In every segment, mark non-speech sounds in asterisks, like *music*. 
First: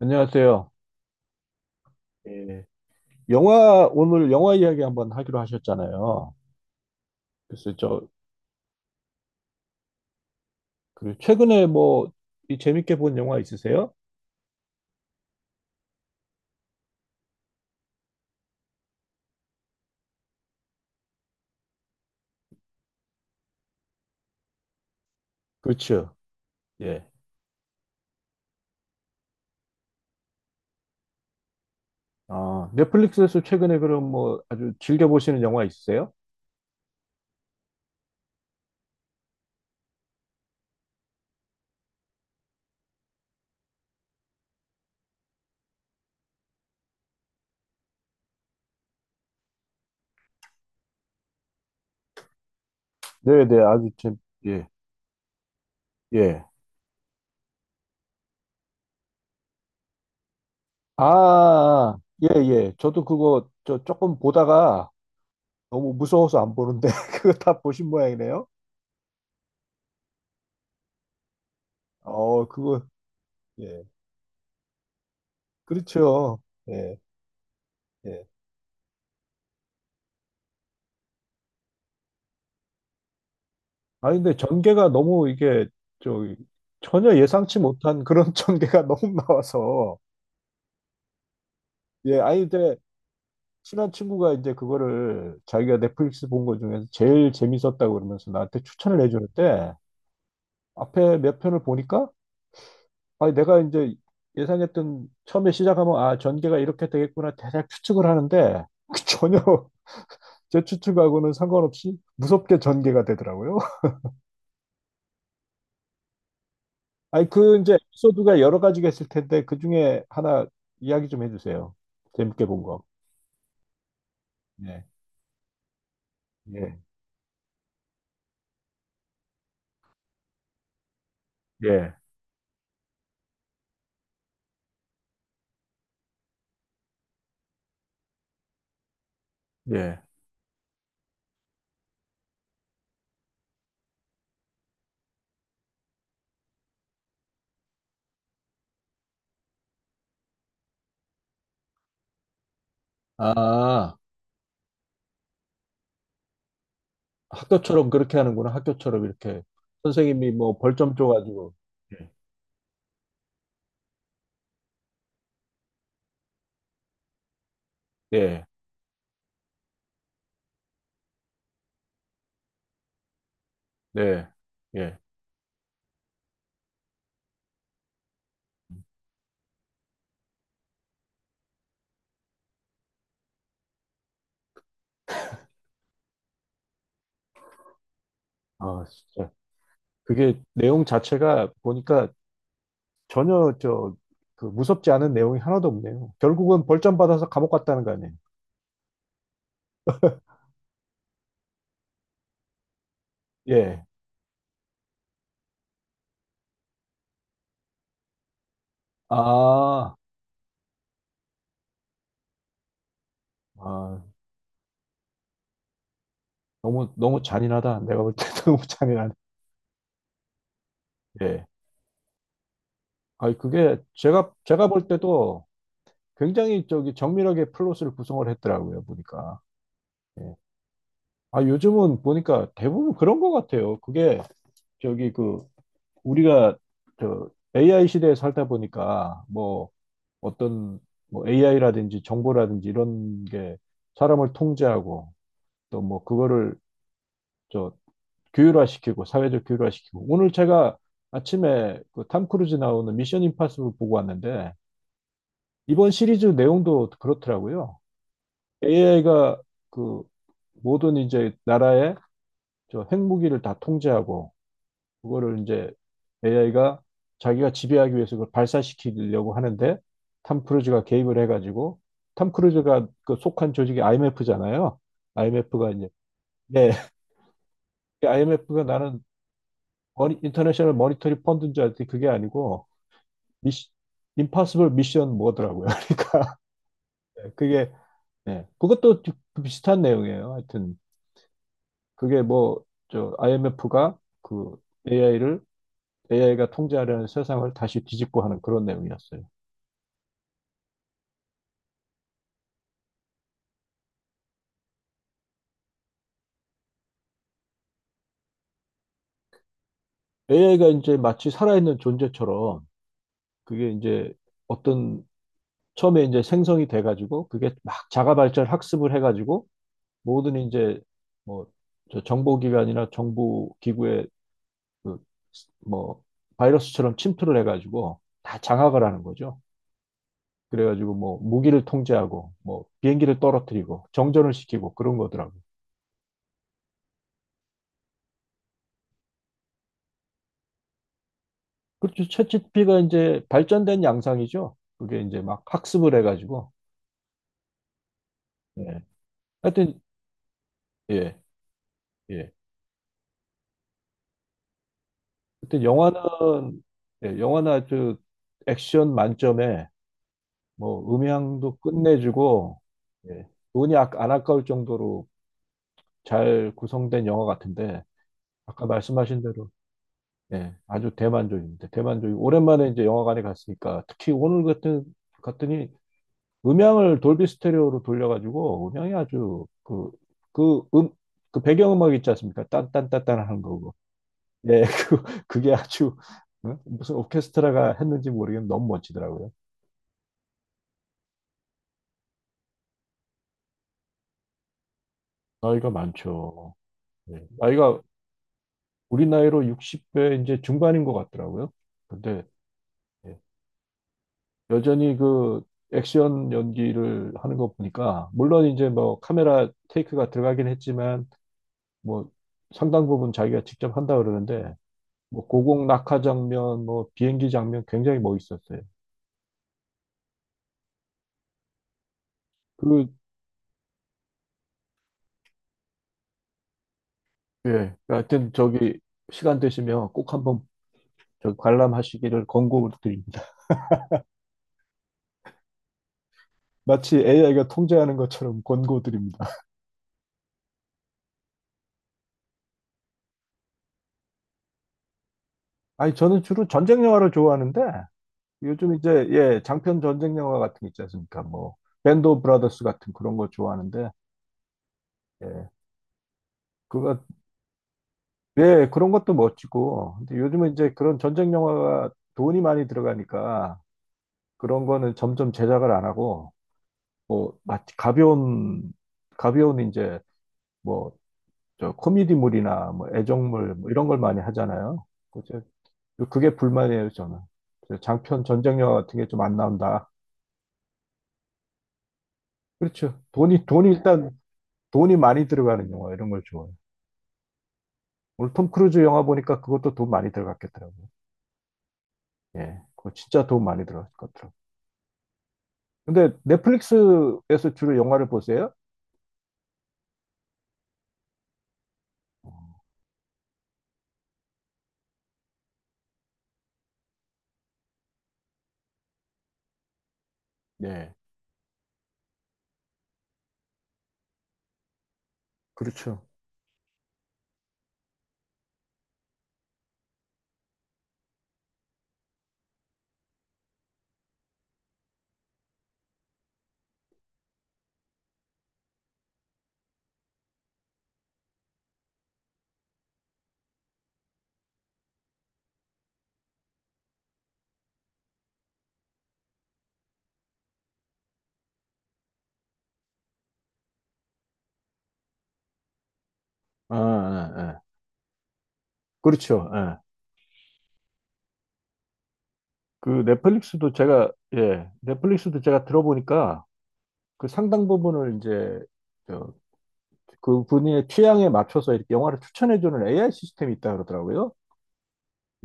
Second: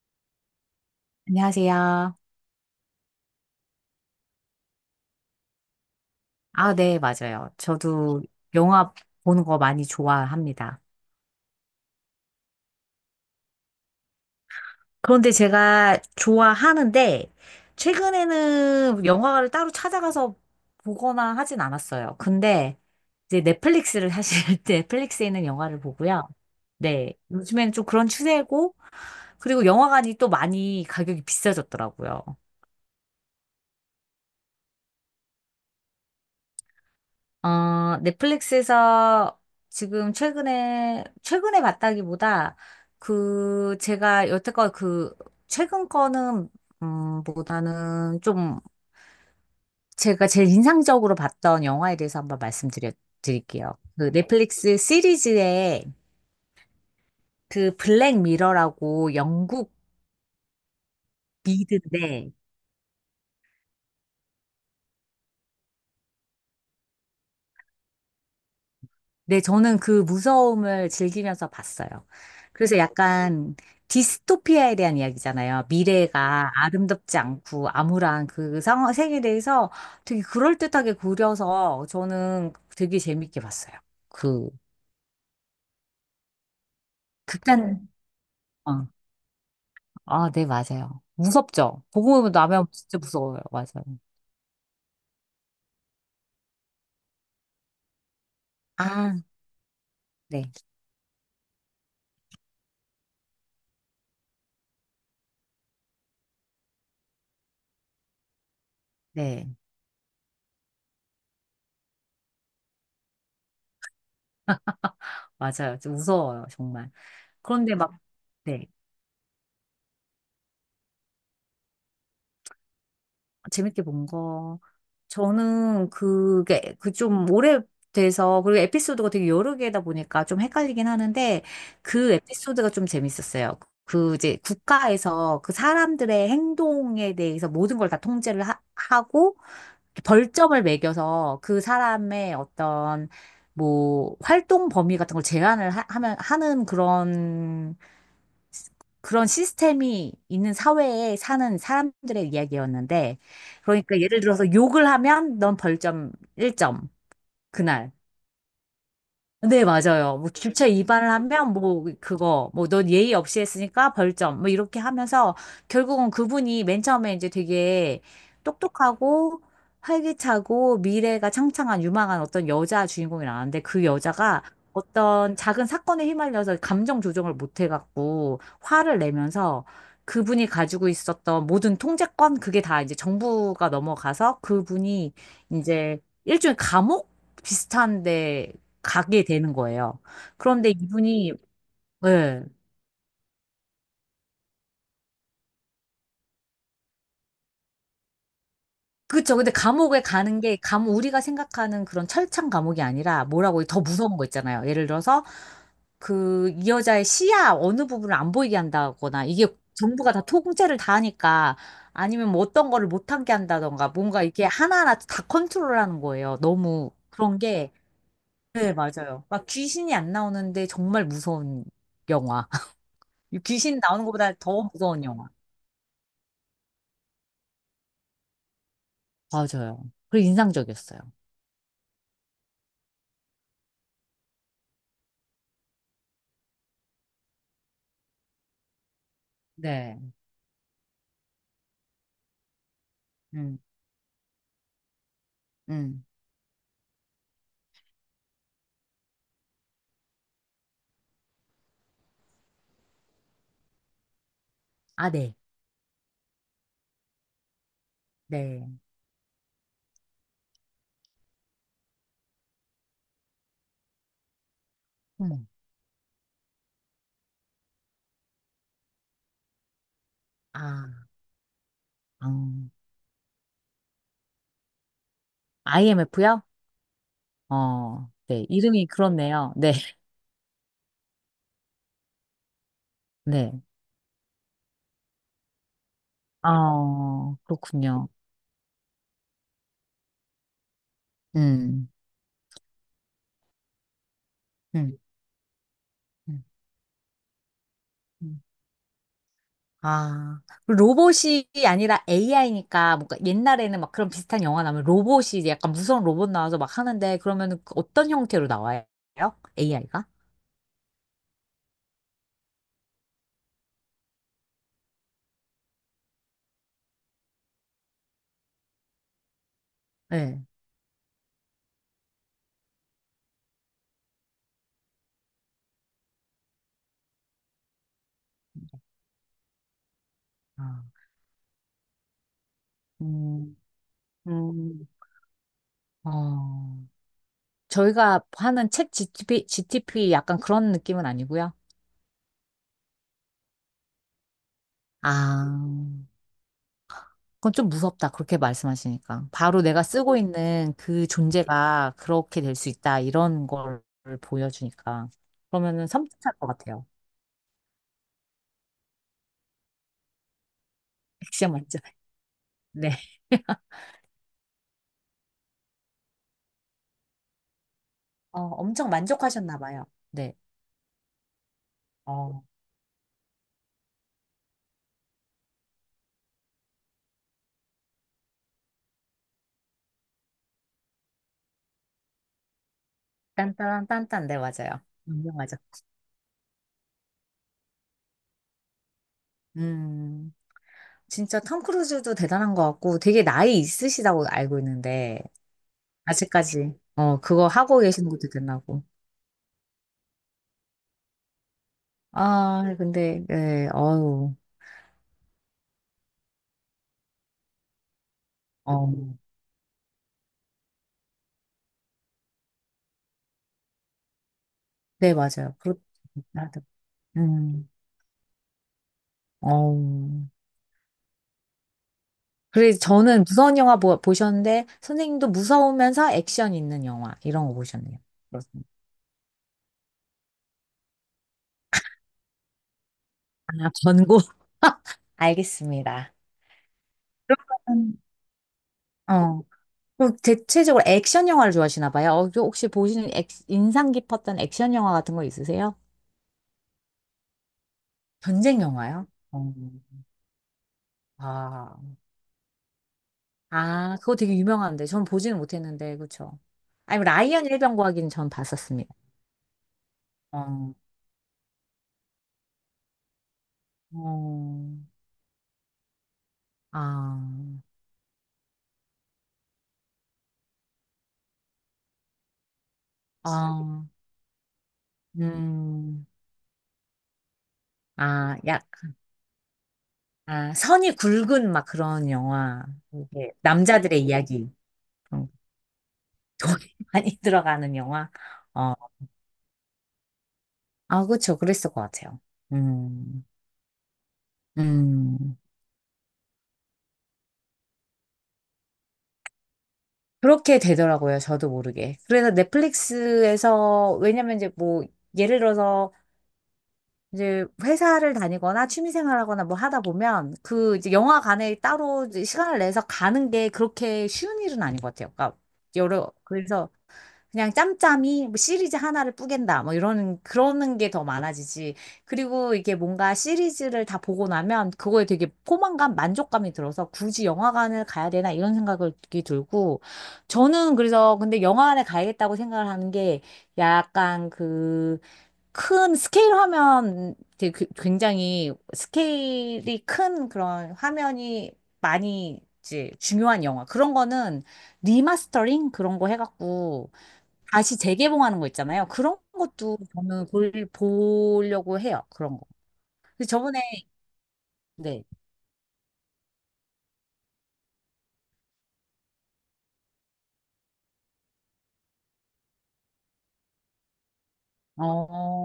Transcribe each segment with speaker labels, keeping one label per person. Speaker 1: 안녕하세요.
Speaker 2: 안녕하세요.
Speaker 1: 예, 오늘 영화 이야기 한번 하기로 하셨잖아요.
Speaker 2: 아, 네, 맞아요.
Speaker 1: 그래서 저,
Speaker 2: 저도 영화 보는 거 많이 좋아합니다.
Speaker 1: 그 최근에 뭐, 이 재밌게 본 영화 있으세요?
Speaker 2: 그런데 제가 좋아하는데, 최근에는 영화를 따로 찾아가서 보거나 하진 않았어요. 근데 이제 넷플릭스를 사실 *laughs* 넷플릭스에 있는 영화를
Speaker 1: 그렇죠.
Speaker 2: 보고요.
Speaker 1: 예.
Speaker 2: 네, 요즘에는 좀 그런 추세고, 그리고 영화관이 또 많이 가격이 비싸졌더라고요.
Speaker 1: 아, 넷플릭스에서 최근에 그럼 뭐 아주 즐겨보시는 영화 있으세요?
Speaker 2: 넷플릭스에서 지금 최근에 봤다기보다 그, 제가 여태껏 그, 최근 거는, 보다는 좀 제가 제일 인상적으로 봤던 영화에 대해서 한번 말씀드려
Speaker 1: 네네,
Speaker 2: 드릴게요. 그
Speaker 1: 예,
Speaker 2: 넷플릭스 시리즈에
Speaker 1: 예.
Speaker 2: 그 블랙 미러라고 영국
Speaker 1: 아, 예,
Speaker 2: 미드인데
Speaker 1: 예. 저도 그거 저 조금 보다가 너무 무서워서 안 보는데, *laughs* 그거 다 보신 모양이네요.
Speaker 2: 네, 저는 그 무서움을 즐기면서 봤어요.
Speaker 1: 어,
Speaker 2: 그래서
Speaker 1: 그거,
Speaker 2: 약간
Speaker 1: 예.
Speaker 2: 디스토피아에 대한 이야기잖아요.
Speaker 1: 그렇죠.
Speaker 2: 미래가
Speaker 1: 예,
Speaker 2: 아름답지 않고
Speaker 1: 예.
Speaker 2: 암울한 그 상황, 세계에 대해서 되게 그럴듯하게 그려서 저는 되게 재밌게 봤어요.
Speaker 1: 아니, 근데
Speaker 2: 그,
Speaker 1: 전개가 너무 이게, 저, 전혀 예상치
Speaker 2: 극단, 네.
Speaker 1: 못한 그런 *laughs* 전개가 너무 나와서,
Speaker 2: 아, 네, 맞아요. 무섭죠?
Speaker 1: 예,
Speaker 2: 보고
Speaker 1: 아니,
Speaker 2: 나면
Speaker 1: 근데
Speaker 2: 진짜 무서워요. 맞아요.
Speaker 1: 친한 친구가 이제 그거를 자기가 넷플릭스 본 거 중에서 제일 재밌었다고 그러면서 나한테 추천을
Speaker 2: 아,
Speaker 1: 해줬는데,
Speaker 2: 네,
Speaker 1: 앞에 몇 편을 보니까, 아니, 내가 이제 예상했던, 처음에 시작하면, 아, 전개가 이렇게 되겠구나, 대략 추측을 하는데, *laughs* 전혀
Speaker 2: 네,
Speaker 1: 제 추측하고는 상관없이 무섭게 전개가 되더라고요.
Speaker 2: 맞아요. 좀 무서워요, 정말.
Speaker 1: 아니, 그 이제
Speaker 2: 그런데 막,
Speaker 1: 에피소드가 여러
Speaker 2: 네.
Speaker 1: 가지가 있을 텐데 그 중에 하나 이야기 좀 해주세요. 재밌게 본 거.
Speaker 2: 재밌게 본 거.
Speaker 1: 예,
Speaker 2: 저는 그게,
Speaker 1: 예,
Speaker 2: 그 좀 오래돼서, 그리고 에피소드가 되게 여러 개다 보니까 좀 헷갈리긴 하는데,
Speaker 1: 예,
Speaker 2: 그 에피소드가 좀 재밌었어요. 그 이제 국가에서 그 사람들의 행동에 대해서 모든 걸 다 통제를 하고,
Speaker 1: 예.
Speaker 2: 벌점을 매겨서 그 사람의 어떤, 뭐, 활동 범위 같은 걸 제한을 하는 그런 시스템이 있는 사회에 사는 사람들의 이야기였는데,
Speaker 1: 아,
Speaker 2: 그러니까 예를 들어서 욕을 하면 넌 벌점 1점,
Speaker 1: 학교처럼
Speaker 2: 그날.
Speaker 1: 그렇게 하는구나. 학교처럼 이렇게
Speaker 2: 네, 맞아요. 뭐
Speaker 1: 선생님이 뭐
Speaker 2: 주차
Speaker 1: 벌점
Speaker 2: 위반을 하면
Speaker 1: 줘가지고.
Speaker 2: 뭐
Speaker 1: 예,
Speaker 2: 그거 뭐 넌 예의 없이 했으니까 벌점 뭐 이렇게 하면서 결국은 그분이 맨 처음에 이제 되게
Speaker 1: 예,
Speaker 2: 똑똑하고 활기차고 미래가 창창한 유망한 어떤 여자 주인공이 나왔는데 그
Speaker 1: 네,
Speaker 2: 여자가
Speaker 1: 예.
Speaker 2: 어떤 작은 사건에 휘말려서 감정 조정을 못 해갖고 화를 내면서 그분이 가지고 있었던 모든 통제권 그게 다 이제 정부가 넘어가서 그분이 이제 일종의 감옥 비슷한데
Speaker 1: 아,
Speaker 2: 가게
Speaker 1: 진짜
Speaker 2: 되는 거예요.
Speaker 1: 그게
Speaker 2: 그런데
Speaker 1: 내용
Speaker 2: 이분이,
Speaker 1: 자체가 보니까
Speaker 2: 예.
Speaker 1: 전혀 저 그 무섭지 않은 내용이 하나도 없네요. 결국은 벌점 받아서 감옥 갔다는 거 아니에요?
Speaker 2: 그쵸. 근데 감옥에 가는 게, 우리가 생각하는 그런 철창 감옥이 아니라 뭐라고, 더
Speaker 1: 예.
Speaker 2: 무서운 거 있잖아요. 예를 들어서, 그, 이 여자의 시야 어느 부분을 안 보이게 한다거나, 이게
Speaker 1: 아,
Speaker 2: 정부가 다 통제를 다 하니까, 아니면 뭐 어떤 거를 못하게 한다던가,
Speaker 1: 아,
Speaker 2: 뭔가 이게 하나하나 다 컨트롤하는 거예요. 너무
Speaker 1: 너무 너무
Speaker 2: 그런 게,
Speaker 1: 잔인하다. 내가 볼 때 *laughs* 너무
Speaker 2: 네,
Speaker 1: 잔인하네.
Speaker 2: 맞아요. 막 귀신이 안 나오는데 정말
Speaker 1: 예.
Speaker 2: 무서운 영화. *laughs*
Speaker 1: 아니, 그게
Speaker 2: 귀신 나오는
Speaker 1: 제가,
Speaker 2: 것보다
Speaker 1: 제가
Speaker 2: 더
Speaker 1: 볼
Speaker 2: 무서운 영화.
Speaker 1: 때도 굉장히 저기 정밀하게 플롯을 구성을 했더라고요, 보니까.
Speaker 2: 맞아요. 그리고
Speaker 1: 예.
Speaker 2: 인상적이었어요.
Speaker 1: 아, 요즘은 보니까 대부분 그런 것 같아요. 그게 저기 그, 우리가 저 AI 시대에 살다 보니까 뭐
Speaker 2: 네.
Speaker 1: 어떤 뭐 AI라든지 정보라든지 이런 게
Speaker 2: 음,
Speaker 1: 사람을 통제하고 또 뭐
Speaker 2: 음.
Speaker 1: 그거를 저 규율화시키고 사회적 규율화시키고 오늘 제가 아침에 그 탐 크루즈 나오는 미션 임파서블 보고 왔는데
Speaker 2: 아, 네.
Speaker 1: 이번 시리즈 내용도 그렇더라고요.
Speaker 2: 네.
Speaker 1: AI가 그 모든 이제 나라의 저 핵무기를 다 통제하고 그거를
Speaker 2: 어머.
Speaker 1: 이제 AI가 자기가 지배하기 위해서 그걸 발사시키려고 하는데 탐 크루즈가
Speaker 2: 아,
Speaker 1: 개입을 해가지고 탐
Speaker 2: 음.
Speaker 1: 크루즈가 그 속한 조직이 IMF잖아요. IMF가 이제
Speaker 2: IMF요?
Speaker 1: 네. *laughs*
Speaker 2: 어, 네.
Speaker 1: IMF가
Speaker 2: 이름이
Speaker 1: 나는
Speaker 2: 그렇네요. 네. *laughs*
Speaker 1: 머니, 인터내셔널 머니터리 펀드인 줄 알았더니 그게 아니고
Speaker 2: 네.
Speaker 1: 미시, 임파서블 미션 뭐더라고요. *laughs* 그러니까
Speaker 2: 어,
Speaker 1: 그게
Speaker 2: 그렇군요.
Speaker 1: 예. 그것도 비슷한 내용이에요. 하여튼
Speaker 2: 음.
Speaker 1: 그게 뭐 저 IMF가 그
Speaker 2: 음,
Speaker 1: AI를
Speaker 2: 음,
Speaker 1: AI가 통제하려는 세상을 다시 뒤집고 하는
Speaker 2: 음.
Speaker 1: 그런 내용이었어요.
Speaker 2: 아, 그리고 로봇이 아니라 AI니까 뭔가 옛날에는 막 그런 비슷한 영화 나오면 로봇이 이제 약간 무서운 로봇 나와서 막 하는데 그러면 어떤 형태로 나와요? AI가?
Speaker 1: AI가 이제 마치 살아있는 존재처럼 그게 이제 어떤 처음에 이제 생성이 돼가지고 그게 막 자가 발전 학습을 해가지고 모든
Speaker 2: 네.
Speaker 1: 이제 뭐 저 정보기관이나 정부 기구의 그뭐 바이러스처럼 침투를 해가지고 다 장악을 하는 거죠.
Speaker 2: 아,
Speaker 1: 그래가지고 뭐 무기를 통제하고 뭐 비행기를
Speaker 2: 음,
Speaker 1: 떨어뜨리고 정전을 시키고
Speaker 2: 음,
Speaker 1: 그런 거더라고.
Speaker 2: 어. 저희가 하는 책 GTP 약간 그런 느낌은 아니고요.
Speaker 1: 그렇죠. 챗지피가 이제 발전된 양상이죠. 그게 이제 막
Speaker 2: 아,
Speaker 1: 학습을 해가지고.
Speaker 2: 그건 좀 무섭다. 그렇게
Speaker 1: 예.
Speaker 2: 말씀하시니까. 바로
Speaker 1: 하여튼
Speaker 2: 내가 쓰고 있는 그
Speaker 1: 예,
Speaker 2: 존재가
Speaker 1: 예.
Speaker 2: 그렇게 될 수 있다. 이런 걸 보여주니까.
Speaker 1: 하여튼
Speaker 2: 그러면은 섬뜩할 것
Speaker 1: 영화는
Speaker 2: 같아요.
Speaker 1: 예, 영화나 그 액션 만점에 뭐
Speaker 2: 액션
Speaker 1: 음향도
Speaker 2: 맞죠?
Speaker 1: 끝내주고
Speaker 2: *laughs* 네.
Speaker 1: 예. 돈이 안 아까울 정도로 잘 구성된 영화 같은데
Speaker 2: 어,
Speaker 1: 아까
Speaker 2: 엄청
Speaker 1: 말씀하신 대로
Speaker 2: 만족하셨나 봐요. 네.
Speaker 1: 네, 아주 대만족입니다. 대만족
Speaker 2: 어,
Speaker 1: 오랜만에 이제 영화관에 갔으니까 특히 오늘 같은 갔더니 음향을 돌비 스테레오로 돌려가지고 음향이 아주 그 그 그 배경음악 있지 않습니까? 딴딴딴딴 하는 거고.
Speaker 2: 딴딴딴딴. 네,
Speaker 1: 예,
Speaker 2: 맞아요.
Speaker 1: *laughs* 그 그게
Speaker 2: 유명하죠.
Speaker 1: 아주 응? 무슨 오케스트라가 했는지 모르겠는데 너무 멋지더라고요.
Speaker 2: 음, 진짜 톰 크루즈도 대단한 것 같고 되게 나이 있으시다고 알고 있는데
Speaker 1: 나이가 많죠.
Speaker 2: 아직까지. 어,
Speaker 1: 예,
Speaker 2: 그거 하고
Speaker 1: 나이가
Speaker 2: 계시는 것도 대단하고.
Speaker 1: 우리 나이로 60대 이제 중반인 것 같더라고요. 근데
Speaker 2: 아,
Speaker 1: 예,
Speaker 2: 근데, 예, 어우,
Speaker 1: 여전히 그 액션 연기를 하는 거 보니까 물론 이제 뭐
Speaker 2: 어.
Speaker 1: 카메라 테이크가 들어가긴 했지만 뭐 상당 부분 자기가 직접 한다 그러는데
Speaker 2: 네,
Speaker 1: 뭐
Speaker 2: 맞아요.
Speaker 1: 고공 낙하
Speaker 2: 나도.
Speaker 1: 장면, 뭐 비행기 장면
Speaker 2: 음,
Speaker 1: 굉장히 멋있었어요.
Speaker 2: 어우. 그래서
Speaker 1: 그
Speaker 2: 저는 무서운 영화 보셨는데, 선생님도 무서우면서 액션 있는 영화, 이런 거
Speaker 1: 예,
Speaker 2: 보셨네요.
Speaker 1: 하여튼
Speaker 2: 그렇습니다.
Speaker 1: 저기 시간 되시면 꼭 한번 저 관람하시기를 권고드립니다. *laughs*
Speaker 2: 아, 권고. *laughs* 알겠습니다.
Speaker 1: 마치 AI가 통제하는
Speaker 2: 음.
Speaker 1: 것처럼 권고드립니다.
Speaker 2: 어. 그럼 대체적으로 액션 영화를 좋아하시나 봐요. 어, 저 혹시 보시는 인상 깊었던 액션 영화 같은 거 있으세요?
Speaker 1: 아니, 저는 주로 전쟁 영화를 좋아하는데
Speaker 2: 전쟁
Speaker 1: 요즘 이제
Speaker 2: 영화요?
Speaker 1: 예
Speaker 2: 어.
Speaker 1: 장편 전쟁 영화 같은 게 있지 않습니까? 뭐
Speaker 2: 아.
Speaker 1: 밴드 오브 브라더스 같은 그런 거 좋아하는데
Speaker 2: 아, 그거 되게 유명한데. 전 보지는
Speaker 1: 예,
Speaker 2: 못했는데, 그쵸? 아니,
Speaker 1: 그거
Speaker 2: 라이언 일병과학는전
Speaker 1: 예, 그런
Speaker 2: 봤었습니다.
Speaker 1: 것도 멋지고 근데 요즘은 이제
Speaker 2: 어,
Speaker 1: 그런 전쟁 영화가 돈이 많이 들어가니까 그런
Speaker 2: 어,
Speaker 1: 거는 점점 제작을 안 하고
Speaker 2: 아,
Speaker 1: 뭐 마치 가벼운 가벼운 이제 뭐 저 코미디물이나 뭐 애정물 뭐
Speaker 2: 아,
Speaker 1: 이런 걸 많이 하잖아요. 그제-
Speaker 2: 음,
Speaker 1: 그게 불만이에요, 저는. 장편
Speaker 2: 아,
Speaker 1: 전쟁 영화 같은 게 좀 안 나온다.
Speaker 2: 아, 선이 굵은 막 그런 영화.
Speaker 1: 그렇죠.
Speaker 2: 이게
Speaker 1: 돈이
Speaker 2: 남자들의
Speaker 1: 일단
Speaker 2: 이야기.
Speaker 1: 돈이
Speaker 2: 그런
Speaker 1: 많이
Speaker 2: 거.
Speaker 1: 들어가는 영화 이런 걸
Speaker 2: 돈이
Speaker 1: 좋아해요.
Speaker 2: *laughs* 많이 들어가는 영화.
Speaker 1: 오늘 톰
Speaker 2: 어,
Speaker 1: 크루즈 영화 보니까 그것도 돈 많이 들어갔겠더라고요.
Speaker 2: 아, 그쵸. 그랬을 것 같아요.
Speaker 1: 예, 그거
Speaker 2: 음,
Speaker 1: 진짜 돈 많이 들어갔을 것 같더라고요.
Speaker 2: 음.
Speaker 1: 근데 넷플릭스에서 주로 영화를 보세요?
Speaker 2: 그렇게 되더라고요. 저도 모르게. 그래서 넷플릭스에서, 왜냐면 이제 뭐, 예를 들어서 이제 회사를 다니거나 취미생활하거나 뭐 하다 보면 그 이제
Speaker 1: 네,
Speaker 2: 영화관에 따로 이제 시간을 내서 가는 게 그렇게 쉬운 일은 아닌 것 같아요. 그러니까
Speaker 1: 그렇죠.
Speaker 2: 여러 그래서 그냥 짬짬이 뭐 시리즈 하나를 뿌갠다 뭐 이런 그러는 게 더 많아지지. 그리고 이게 뭔가 시리즈를 다 보고 나면 그거에 되게 포만감, 만족감이 들어서 굳이 영화관을 가야 되나 이런 생각이 들고 저는 그래서 근데 영화관에 가야겠다고 생각을 하는 게 약간 그 큰 스케일 화면 되게 굉장히 스케일이 큰 그런 화면이 많이 이제 중요한 영화 그런 거는 리마스터링 그런 거
Speaker 1: 아,
Speaker 2: 해갖고
Speaker 1: 아, 아.
Speaker 2: 다시 재개봉하는 거 있잖아요. 그런
Speaker 1: 그렇죠.
Speaker 2: 것도
Speaker 1: 예.
Speaker 2: 저는 보려고 해요. 그런 거.
Speaker 1: 그
Speaker 2: 근데 저번에
Speaker 1: 넷플릭스도 제가 예,
Speaker 2: 네.
Speaker 1: 넷플릭스도 제가 들어보니까 그 상당 부분을 이제 저, 그 분의 취향에 맞춰서 이렇게 영화를 추천해주는 AI 시스템이 있다 그러더라고요.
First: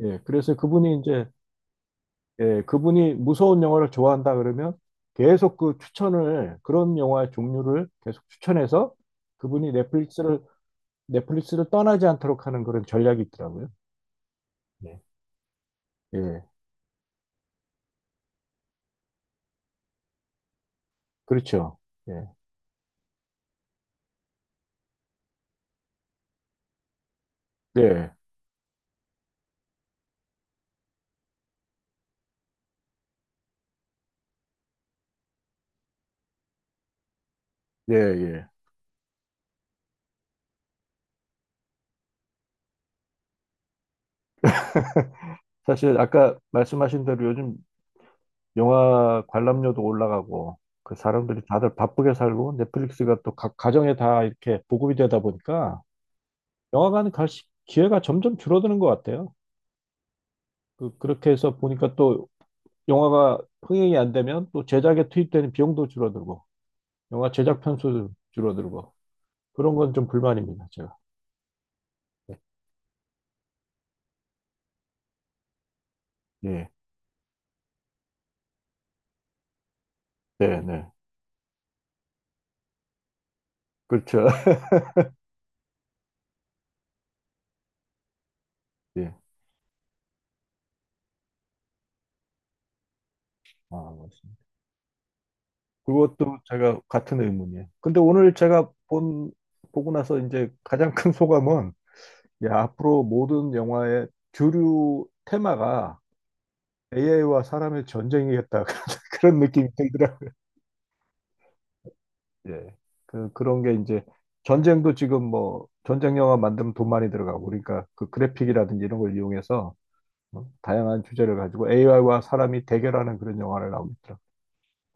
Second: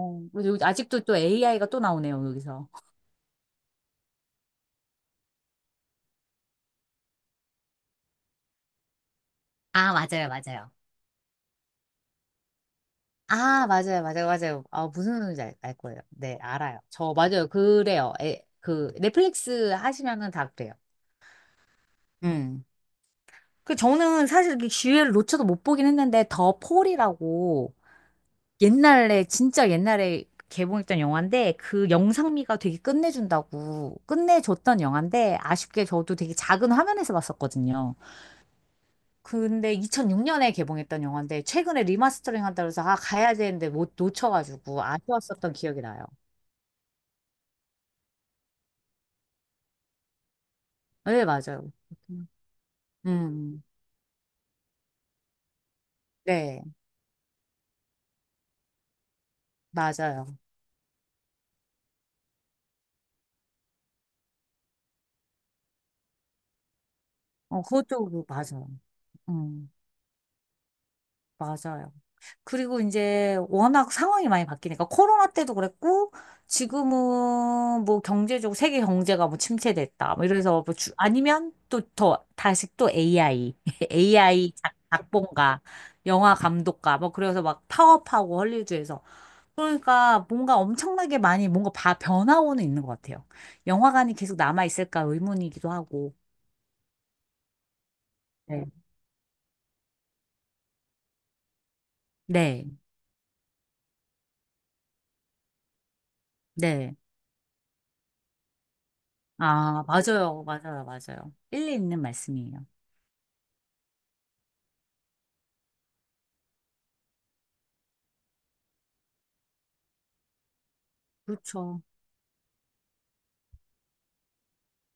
Speaker 1: 예, 그래서
Speaker 2: 그리고
Speaker 1: 그분이
Speaker 2: 아직도 또
Speaker 1: 이제
Speaker 2: AI가 또 나오네요,
Speaker 1: 예,
Speaker 2: 여기서.
Speaker 1: 그분이 무서운 영화를 좋아한다 그러면 계속 그 추천을, 그런 영화의 종류를 계속 추천해서 그분이
Speaker 2: 아, 맞아요,
Speaker 1: 넷플릭스를,
Speaker 2: 맞아요.
Speaker 1: 넷플릭스를 떠나지 않도록 하는 그런 전략이
Speaker 2: 아,
Speaker 1: 있더라고요.
Speaker 2: 맞아요, 맞아요, 맞아요. 아,
Speaker 1: 네.
Speaker 2: 무슨 소리인지 알 거예요. 네,
Speaker 1: 예,
Speaker 2: 알아요. 저, 맞아요. 그래요. 에, 그, 넷플릭스 하시면은 다 그래요.
Speaker 1: 그렇죠. 예,
Speaker 2: 음. 그 저는 사실 그 기회를 놓쳐도 못 보긴 했는데 더 폴이라고
Speaker 1: 예,
Speaker 2: 옛날에 진짜 옛날에 개봉했던 영화인데 그 영상미가 되게 끝내준다고 끝내줬던 영화인데 아쉽게 저도 되게 작은 화면에서
Speaker 1: 예,
Speaker 2: 봤었거든요.
Speaker 1: 예.
Speaker 2: 근데 2006년에 개봉했던 영화인데 최근에 리마스터링 한다고 해서 아 가야 되는데 못 놓쳐가지고 아쉬웠었던 기억이
Speaker 1: 사실
Speaker 2: 나요.
Speaker 1: 아까 말씀하신 대로 요즘 영화 관람료도 올라가고 그
Speaker 2: 네,
Speaker 1: 사람들이
Speaker 2: 맞아요.
Speaker 1: 다들 바쁘게 살고 넷플릭스가 또
Speaker 2: 음,
Speaker 1: 가정에 다 이렇게 보급이 되다 보니까
Speaker 2: 네,
Speaker 1: 영화관 갈 기회가 점점 줄어드는 것 같아요.
Speaker 2: 맞아요.
Speaker 1: 그렇게 해서 보니까 또 영화가 흥행이 안 되면 또 제작에 투입되는 비용도 줄어들고, 영화 제작
Speaker 2: 어,
Speaker 1: 편수도
Speaker 2: 맞아요.
Speaker 1: 줄어들고,
Speaker 2: 음,
Speaker 1: 그런 건 좀 불만입니다, 제가.
Speaker 2: 맞아요. 그리고 이제 워낙 상황이 많이 바뀌니까 코로나 때도 그랬고
Speaker 1: 예,
Speaker 2: 지금은 뭐 경제적으로 세계 경제가 뭐 침체됐다. 뭐
Speaker 1: 네,
Speaker 2: 이래서
Speaker 1: 네.
Speaker 2: 아니면 또 더 다시 또 AI,
Speaker 1: 그렇죠.
Speaker 2: AI *laughs*
Speaker 1: *laughs*
Speaker 2: 작본가, 영화 감독가 뭐 그래서 막 파업하고 헐리우드에서
Speaker 1: 예.
Speaker 2: 그러니까 뭔가 엄청나게 많이 뭔가 변화오는 있는 것 같아요.
Speaker 1: 아,
Speaker 2: 영화관이 계속
Speaker 1: 맞습니다.
Speaker 2: 남아있을까 의문이기도 하고.
Speaker 1: 그것도 제가 같은 의문이에요. 근데 오늘
Speaker 2: 네.
Speaker 1: 제가 본, 보고 나서 이제 가장 큰 소감은, 야,
Speaker 2: 네,
Speaker 1: 앞으로 모든 영화의 주류 테마가
Speaker 2: 네.
Speaker 1: AI와 사람의 전쟁이겠다. *laughs* 그런 느낌이
Speaker 2: 아,
Speaker 1: 들더라고요.
Speaker 2: 맞아요. 맞아요. 맞아요. 일리 있는 말씀이에요.
Speaker 1: 예. 그, 그런 게 이제 전쟁도 지금 뭐 전쟁 영화 만들면 돈 많이 들어가고 그러니까 그 그래픽이라든지 이런 걸 이용해서 뭐 다양한 주제를 가지고
Speaker 2: 그렇죠.
Speaker 1: AI와 사람이 대결하는 그런 영화를 나오고 있더라고요.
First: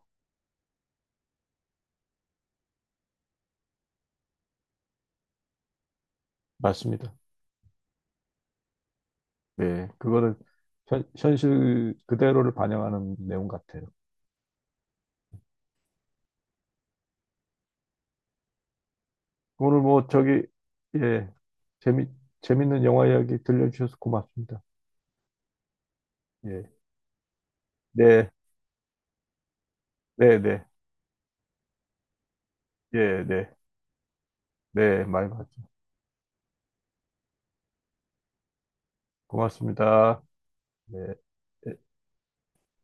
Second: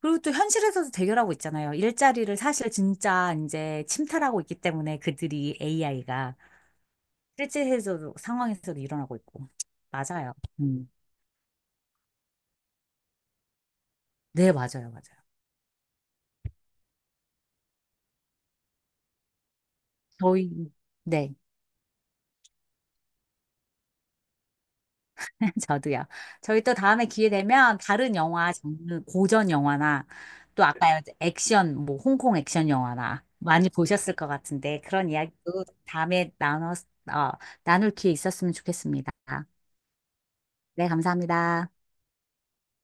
Speaker 2: 그리고 또 현실에서도 대결하고 있잖아요. 일자리를 사실 진짜 이제 침탈하고 있기 때문에 그들이 AI가
Speaker 1: 맞습니다.
Speaker 2: 실제에서도 상황에서도 일어나고 있고.
Speaker 1: 예.
Speaker 2: 맞아요.
Speaker 1: 그거를
Speaker 2: 음.
Speaker 1: 현실 그대로를 반영하는 내용 같아요.
Speaker 2: 네, 맞아요. 맞아요.
Speaker 1: 오늘 뭐 저기
Speaker 2: 저희,
Speaker 1: 예.
Speaker 2: 네.
Speaker 1: 재미 재밌는 영화 이야기 들려주셔서 고맙습니다.
Speaker 2: *laughs* 저도요. 저희
Speaker 1: 예.
Speaker 2: 또 다음에 기회 되면 다른
Speaker 1: 네.
Speaker 2: 영화 장르, 고전 영화나
Speaker 1: 네, 네.
Speaker 2: 또 아까 액션, 뭐 홍콩 액션
Speaker 1: 예,
Speaker 2: 영화나
Speaker 1: 네.
Speaker 2: 많이 보셨을 것 같은데
Speaker 1: 네,
Speaker 2: 그런
Speaker 1: 많이 봤죠.
Speaker 2: 이야기도 다음에 어, 나눌 기회 있었으면 좋겠습니다.
Speaker 1: 고맙습니다.
Speaker 2: 네,
Speaker 1: 네.
Speaker 2: 감사합니다.
Speaker 1: 예.